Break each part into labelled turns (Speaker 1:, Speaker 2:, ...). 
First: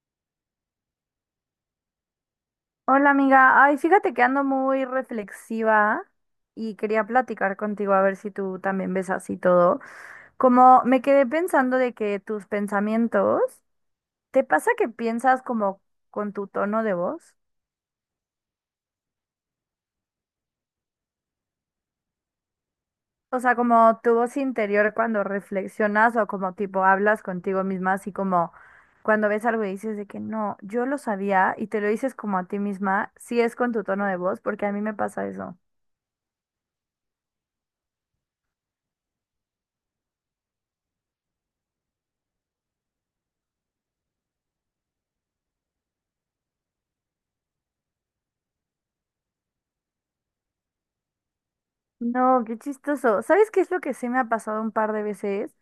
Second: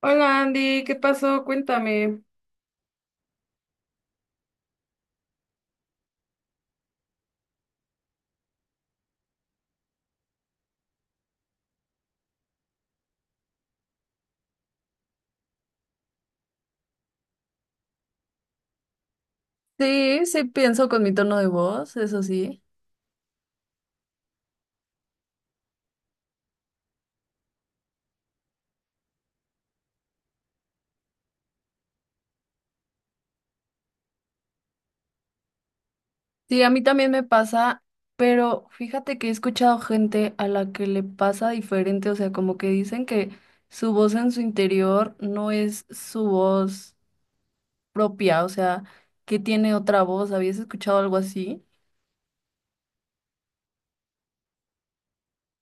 Speaker 1: Hola Andy, ¿qué pasó? Cuéntame.
Speaker 2: Hola amiga, ay, fíjate que ando muy reflexiva y quería platicar contigo a ver si tú también ves así todo. Como me quedé pensando de que tus pensamientos, ¿te pasa que piensas como con tu tono de voz?
Speaker 1: Sí, sí pienso con mi tono de voz, eso sí.
Speaker 2: O sea, como tu voz interior cuando reflexionas o como tipo hablas contigo misma, así como cuando ves algo y dices de que no, yo lo sabía y te lo dices como a ti misma, si es con tu tono de voz, porque a mí me pasa eso.
Speaker 1: Sí, a mí también me pasa, pero fíjate que he escuchado gente a la que le pasa diferente, o sea, como que dicen que su voz en su interior no es su voz propia, o sea, que tiene otra voz. ¿Habías escuchado algo así?
Speaker 2: No, qué chistoso. ¿Sabes qué es lo que sí me ha pasado un par de veces?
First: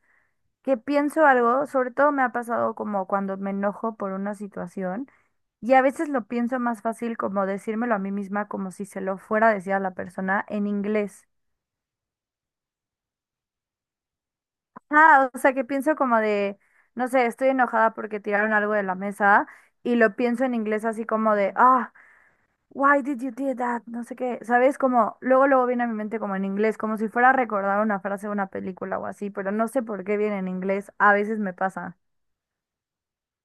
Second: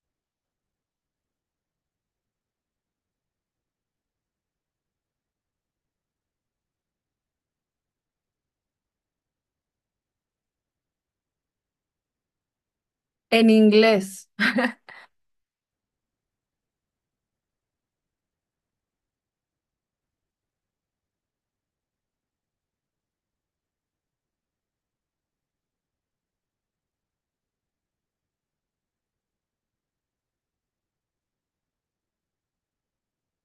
Speaker 2: Que pienso algo, sobre todo me ha pasado como cuando me enojo por una situación y a veces lo pienso más fácil como decírmelo a mí misma como si se lo fuera a decir a la persona en inglés.
Speaker 1: En inglés.
Speaker 2: Ah, o sea que pienso como de, no sé, estoy enojada porque tiraron algo de la mesa y lo pienso en inglés así como de, ah. Why did you do that? No sé qué, ¿sabes? Como, luego, luego viene a mi mente como en inglés, como si fuera a recordar una frase de una película o así, pero no sé por qué viene en inglés, a veces me pasa.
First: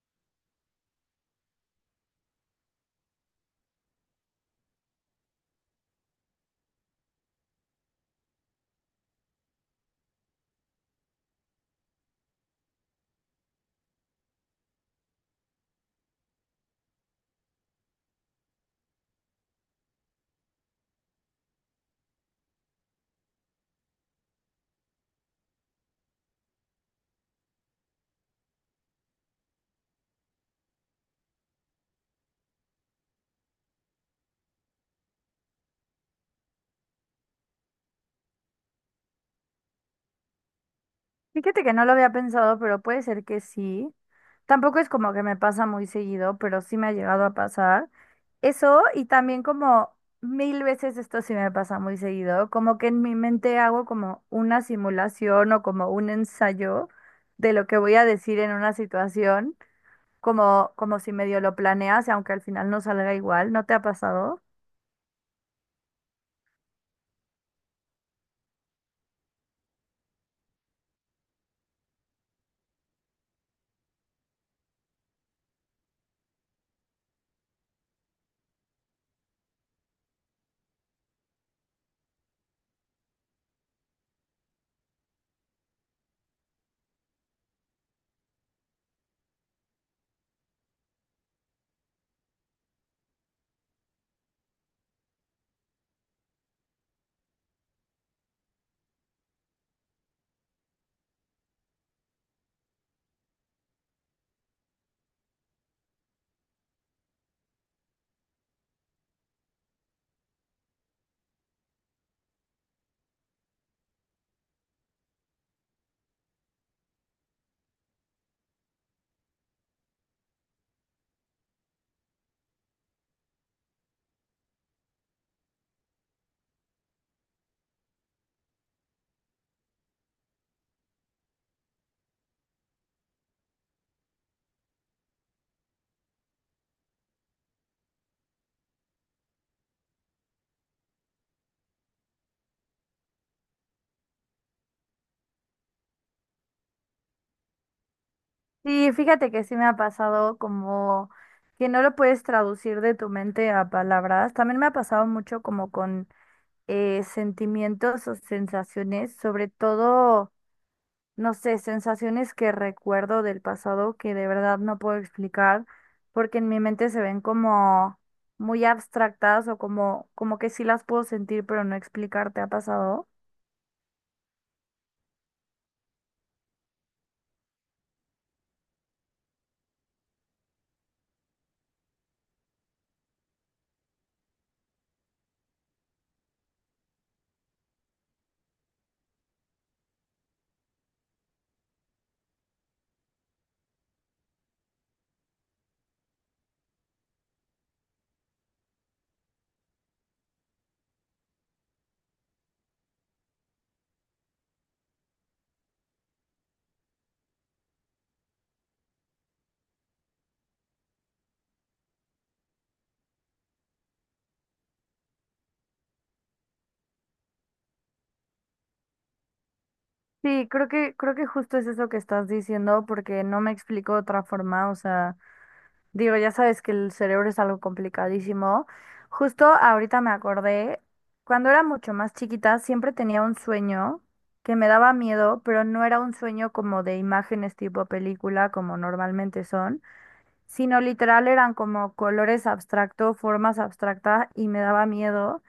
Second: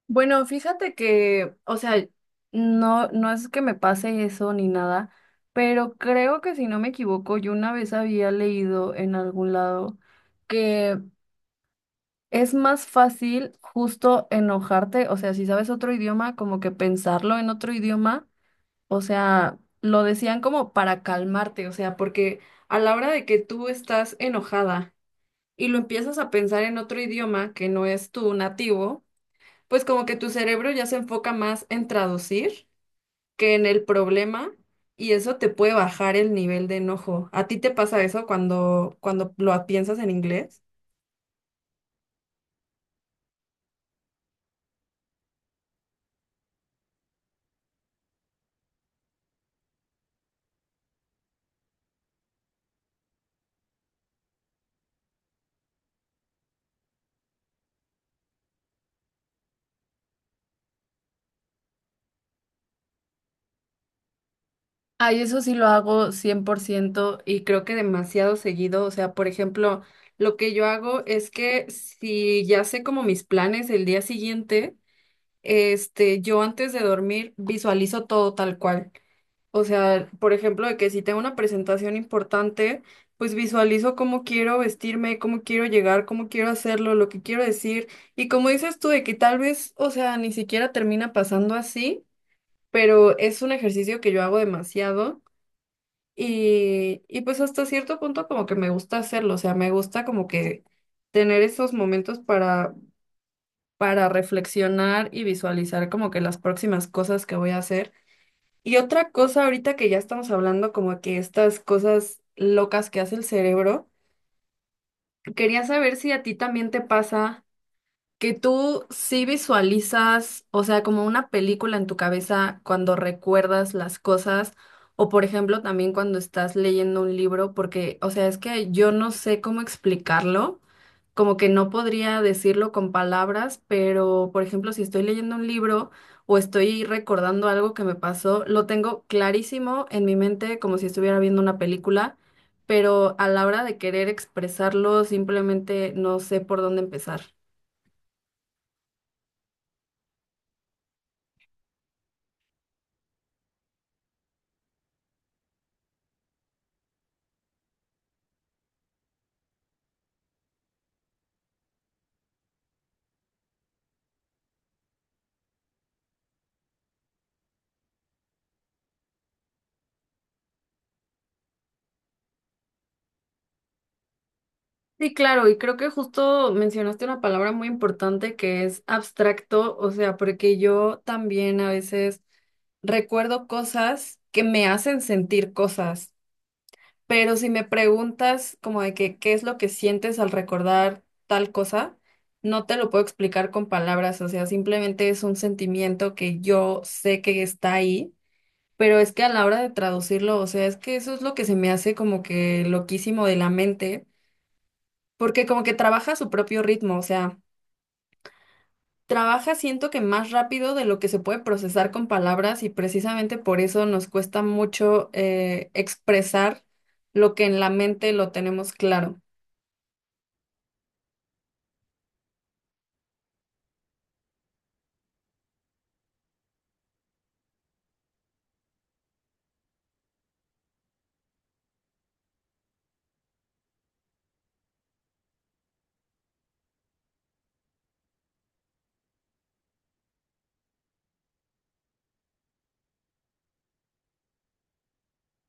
Speaker 1: Bueno, fíjate que, o sea, no es que me pase eso ni nada, pero creo que si no me equivoco, yo una vez había leído en algún lado que es más fácil justo enojarte, o sea, si sabes otro idioma, como que pensarlo en otro idioma, o sea, lo decían como para calmarte, o sea, porque a la hora de que tú estás enojada y lo empiezas a pensar en otro idioma que no es tu nativo, pues como que tu cerebro ya se enfoca más en traducir que en el problema y eso te puede bajar el nivel de enojo. ¿A ti te pasa eso cuando lo piensas en inglés?
Speaker 2: Fíjate que no lo había pensado, pero puede ser que sí. Tampoco es como que me pasa muy seguido, pero sí me ha llegado a pasar. Eso, y también como mil veces esto sí me pasa muy seguido, como que en mi mente hago como una simulación o como un ensayo de lo que voy a decir en una situación. Como, como si medio lo planeas y aunque al final no salga igual, ¿no te ha pasado?
Speaker 1: Ay, eso sí lo hago 100%. Y creo que demasiado seguido, o sea, por ejemplo, lo que yo hago es que si ya sé como mis planes el día siguiente, yo antes de dormir visualizo todo tal cual. O sea, por ejemplo, de que si tengo una presentación importante, pues visualizo cómo quiero vestirme, cómo quiero llegar, cómo quiero hacerlo, lo que quiero decir. Y como dices tú, de que tal vez, o sea, ni siquiera termina pasando así, pero es un ejercicio que yo hago demasiado y pues hasta cierto punto como que me gusta hacerlo, o sea, me gusta como que tener esos momentos para reflexionar y visualizar como que las próximas cosas que voy a hacer. Y otra cosa, ahorita que ya estamos hablando como que estas cosas locas que hace el cerebro, quería saber si a ti también te pasa. Que tú sí visualizas, o sea, como una película en tu cabeza cuando recuerdas las cosas, o por ejemplo también cuando estás leyendo un libro, porque, o sea, es que yo no sé cómo explicarlo, como que no podría decirlo con palabras, pero por ejemplo, si estoy leyendo un libro o estoy recordando algo que me pasó, lo tengo clarísimo en mi mente como si estuviera viendo una película, pero a la hora de querer expresarlo, simplemente no sé por dónde empezar.
Speaker 2: Sí, fíjate que sí me ha pasado como que no lo puedes traducir de tu mente a palabras. También me ha pasado mucho como con sentimientos o sensaciones, sobre todo, no sé, sensaciones que recuerdo del pasado que de verdad no puedo explicar porque en mi mente se ven como muy abstractas o como, como que sí las puedo sentir pero no explicar. ¿Te ha pasado?
Speaker 1: Sí, claro, y creo que justo mencionaste una palabra muy importante que es abstracto, o sea, porque yo también a veces recuerdo cosas que me hacen sentir cosas, pero si me preguntas como de que qué es lo que sientes al recordar tal cosa, no te lo puedo explicar con palabras, o sea, simplemente es un sentimiento que yo sé que está ahí, pero es que a la hora de traducirlo, o sea, es que eso es lo que se me hace como que loquísimo de la mente porque como que trabaja a su propio ritmo, o sea, trabaja siento que más rápido de lo que se puede procesar con palabras y precisamente por eso nos cuesta mucho expresar lo que en la mente lo tenemos claro.
Speaker 2: Sí, creo que justo es eso que estás diciendo, porque no me explico de otra forma. O sea, digo, ya sabes que el cerebro es algo complicadísimo. Justo ahorita me acordé, cuando era mucho más chiquita, siempre tenía un sueño que me daba miedo, pero no era un sueño como de imágenes tipo película, como normalmente son, sino literal eran como colores abstractos, formas abstractas, y me daba miedo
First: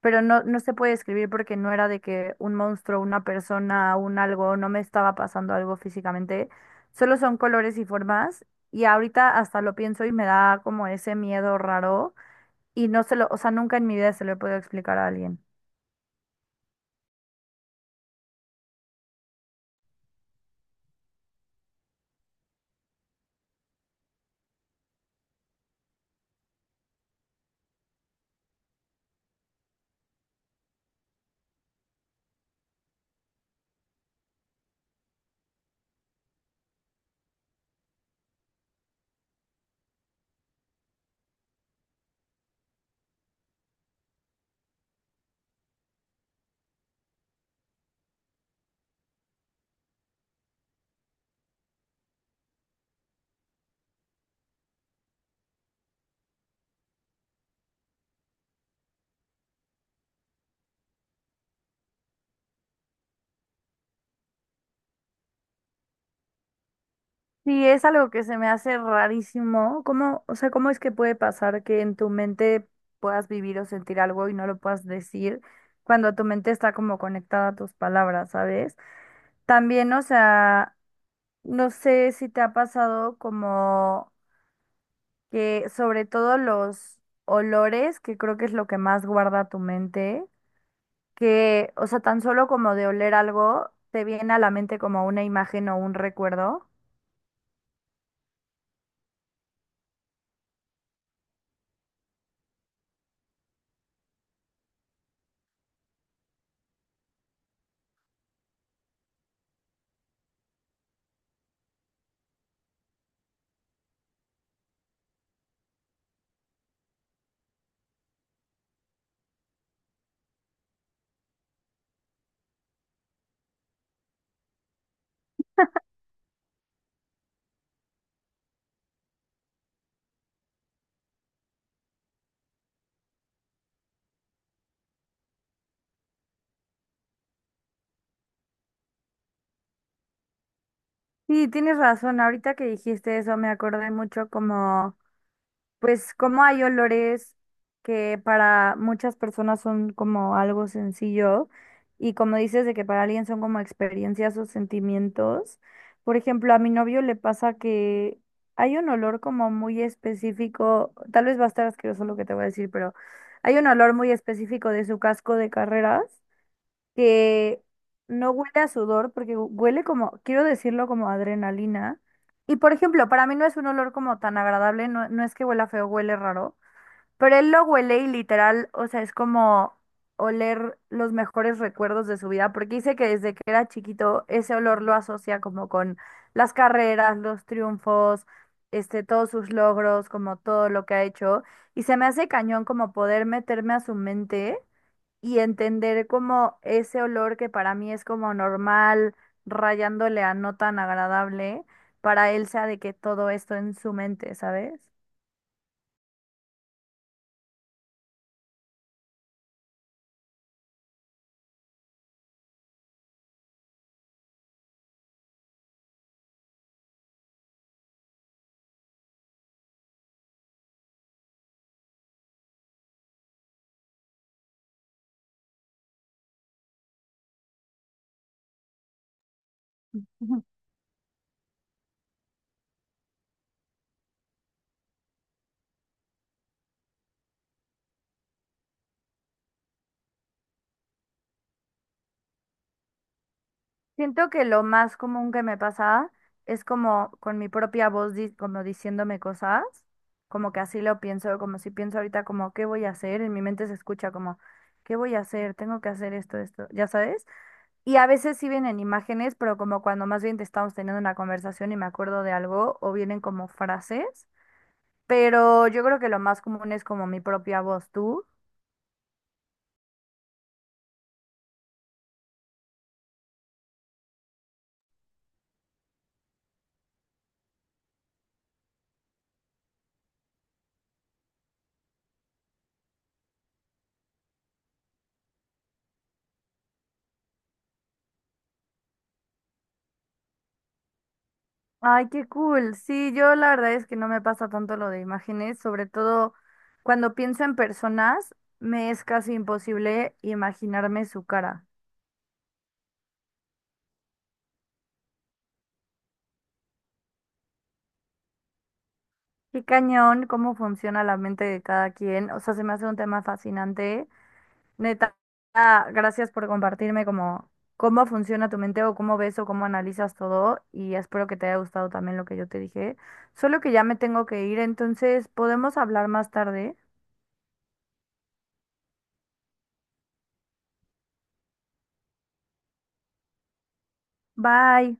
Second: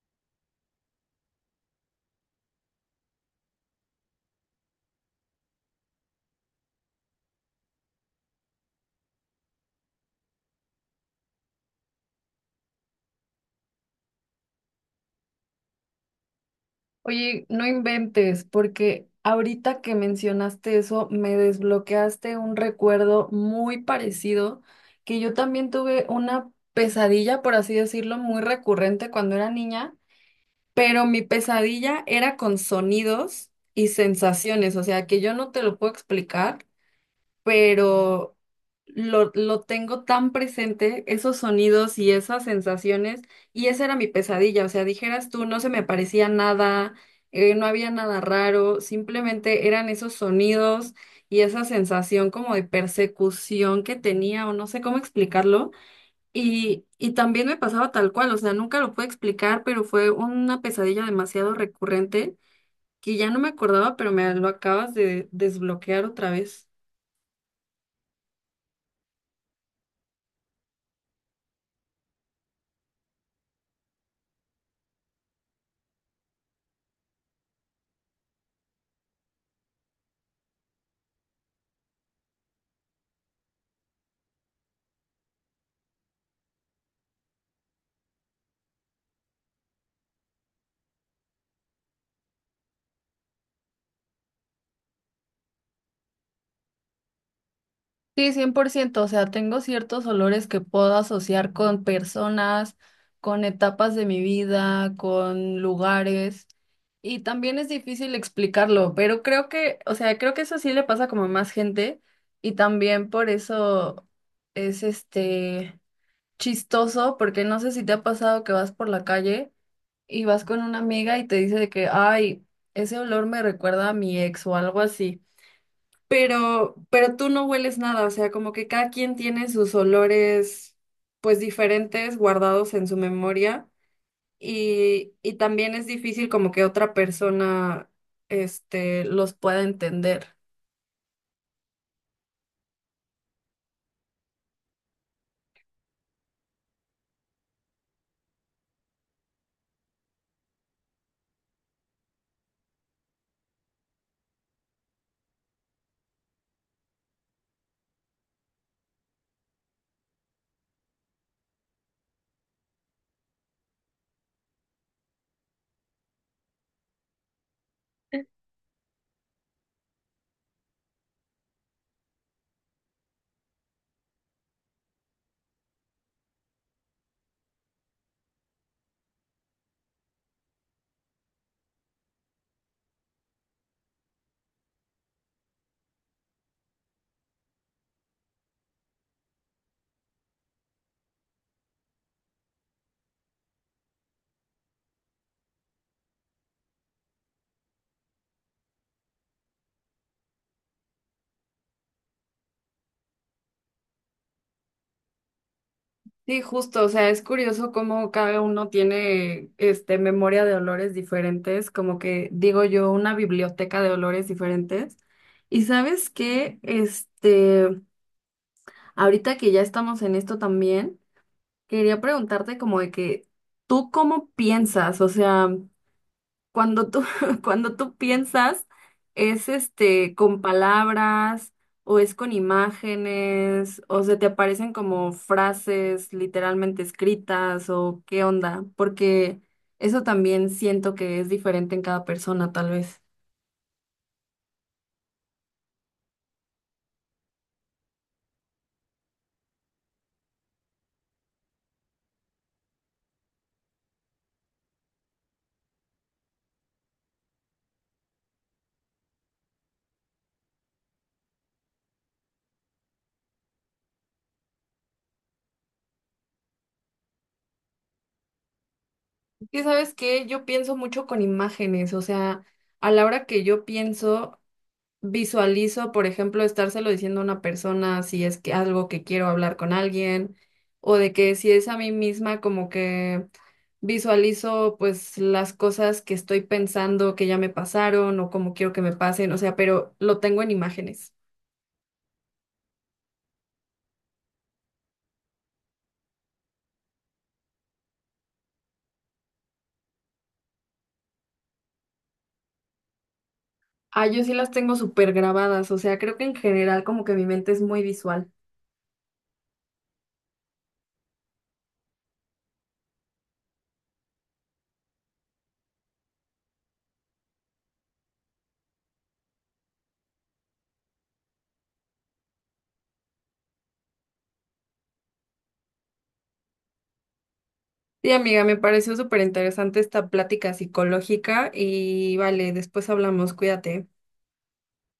Speaker 2: pero no, no se puede describir porque no era de que un monstruo, una persona, un algo, no me estaba pasando algo físicamente, solo son colores y formas y ahorita hasta lo pienso y me da como ese miedo raro y no se lo, o sea, nunca en mi vida se lo he podido explicar a alguien.
Speaker 1: Oye, no inventes, porque ahorita que mencionaste eso, me desbloqueaste un recuerdo muy parecido que yo también tuve una pesadilla, por así decirlo, muy recurrente cuando era niña. Pero mi pesadilla era con sonidos y sensaciones, o sea, que yo no te lo puedo explicar, pero lo tengo tan presente, esos sonidos y esas sensaciones, y esa era mi pesadilla, o sea, dijeras tú, no se me parecía nada, no había nada raro, simplemente eran esos sonidos y esa sensación como de persecución que tenía, o no sé cómo explicarlo y también me pasaba tal cual, o sea, nunca lo pude explicar, pero fue una pesadilla demasiado recurrente que ya no me acordaba, pero me lo acabas de desbloquear otra vez.
Speaker 2: Sí, es algo que se me hace rarísimo. ¿Cómo, o sea, cómo es que puede pasar que en tu mente puedas vivir o sentir algo y no lo puedas decir cuando tu mente está como conectada a tus palabras, sabes? También, o sea, no sé si te ha pasado como que sobre todo los olores, que creo que es lo que más guarda tu mente, que, o sea, tan solo como de oler algo, te viene a la mente como una imagen o un recuerdo.
Speaker 1: Sí, 100%, o sea, tengo ciertos olores que puedo asociar con personas, con etapas de mi vida, con lugares, y también es difícil explicarlo, pero creo que, o sea, creo que eso sí le pasa como a más gente, y también por eso es chistoso porque no sé si te ha pasado que vas por la calle y vas con una amiga y te dice de que, ay, ese olor me recuerda a mi ex o algo así. Pero tú no hueles nada, o sea, como que cada quien tiene sus olores, pues diferentes, guardados en su memoria. Y también es difícil como que otra persona, los pueda entender.
Speaker 2: Sí, tienes razón, ahorita que dijiste eso me acordé mucho como pues como hay olores que para muchas personas son como algo sencillo y como dices de que para alguien son como experiencias o sentimientos. Por ejemplo, a mi novio le pasa que hay un olor como muy específico, tal vez va a estar asqueroso lo que te voy a decir, pero hay un olor muy específico de su casco de carreras que no huele a sudor, porque huele como, quiero decirlo como adrenalina. Y por ejemplo, para mí no es un olor como tan agradable, no, no es que huela feo, huele raro, pero él lo huele y literal, o sea, es como oler los mejores recuerdos de su vida, porque dice que desde que era chiquito ese olor lo asocia como con las carreras, los triunfos, este, todos sus logros, como todo lo que ha hecho, y se me hace cañón como poder meterme a su mente y entender como ese olor que para mí es como normal, rayándole a no tan agradable, para él sea de que todo esto en su mente, ¿sabes?
Speaker 1: Sí, justo, o sea, es curioso cómo cada uno tiene este memoria de olores diferentes, como que digo yo, una biblioteca de olores diferentes. Y sabes qué, ahorita que ya estamos en esto también, quería preguntarte como de que tú cómo piensas, o sea, cuando tú, cuando tú piensas, es con
Speaker 2: Ujú.
Speaker 1: palabras o es con imágenes o se te aparecen como frases literalmente escritas o qué onda, porque eso también siento que es diferente en cada persona, tal vez.
Speaker 2: Siento que lo más común que me pasa es como con mi propia voz, como diciéndome cosas, como que así lo pienso, como si pienso ahorita como, ¿qué voy a hacer? En mi mente se escucha como, ¿qué voy a hacer? Tengo que hacer esto, esto, ¿ya sabes? Y a veces sí vienen imágenes, pero como cuando más bien te estamos teniendo una conversación y me acuerdo de algo, o vienen como frases, pero yo creo que lo más común es como mi propia voz, ¿tú?
Speaker 1: Y sabes que yo pienso mucho con imágenes, o sea, a la hora que yo pienso visualizo, por ejemplo, estárselo diciendo a una persona si es que algo que quiero hablar con alguien, o de que si es a mí misma, como que visualizo pues las cosas que estoy pensando que ya me pasaron o como quiero que me pasen, o sea, pero lo tengo en imágenes.
Speaker 2: Ay, qué cool. Sí, yo la verdad es que no me pasa tanto lo de imágenes, sobre todo cuando pienso en personas, me es casi imposible imaginarme su cara.
Speaker 1: Ah, yo sí las tengo súper grabadas, o sea, creo que en general como que mi mente es muy visual.
Speaker 2: Qué cañón, cómo funciona la mente de cada quien. O sea, se me hace un tema fascinante. Neta, ah, gracias por compartirme cómo funciona tu mente o cómo ves o cómo analizas todo y espero que te haya gustado también lo que yo te dije. Solo que ya me tengo que ir, entonces podemos hablar más tarde.
Speaker 1: Sí, amiga, me pareció súper interesante esta plática psicológica y vale, después hablamos, cuídate.
Speaker 2: Bye.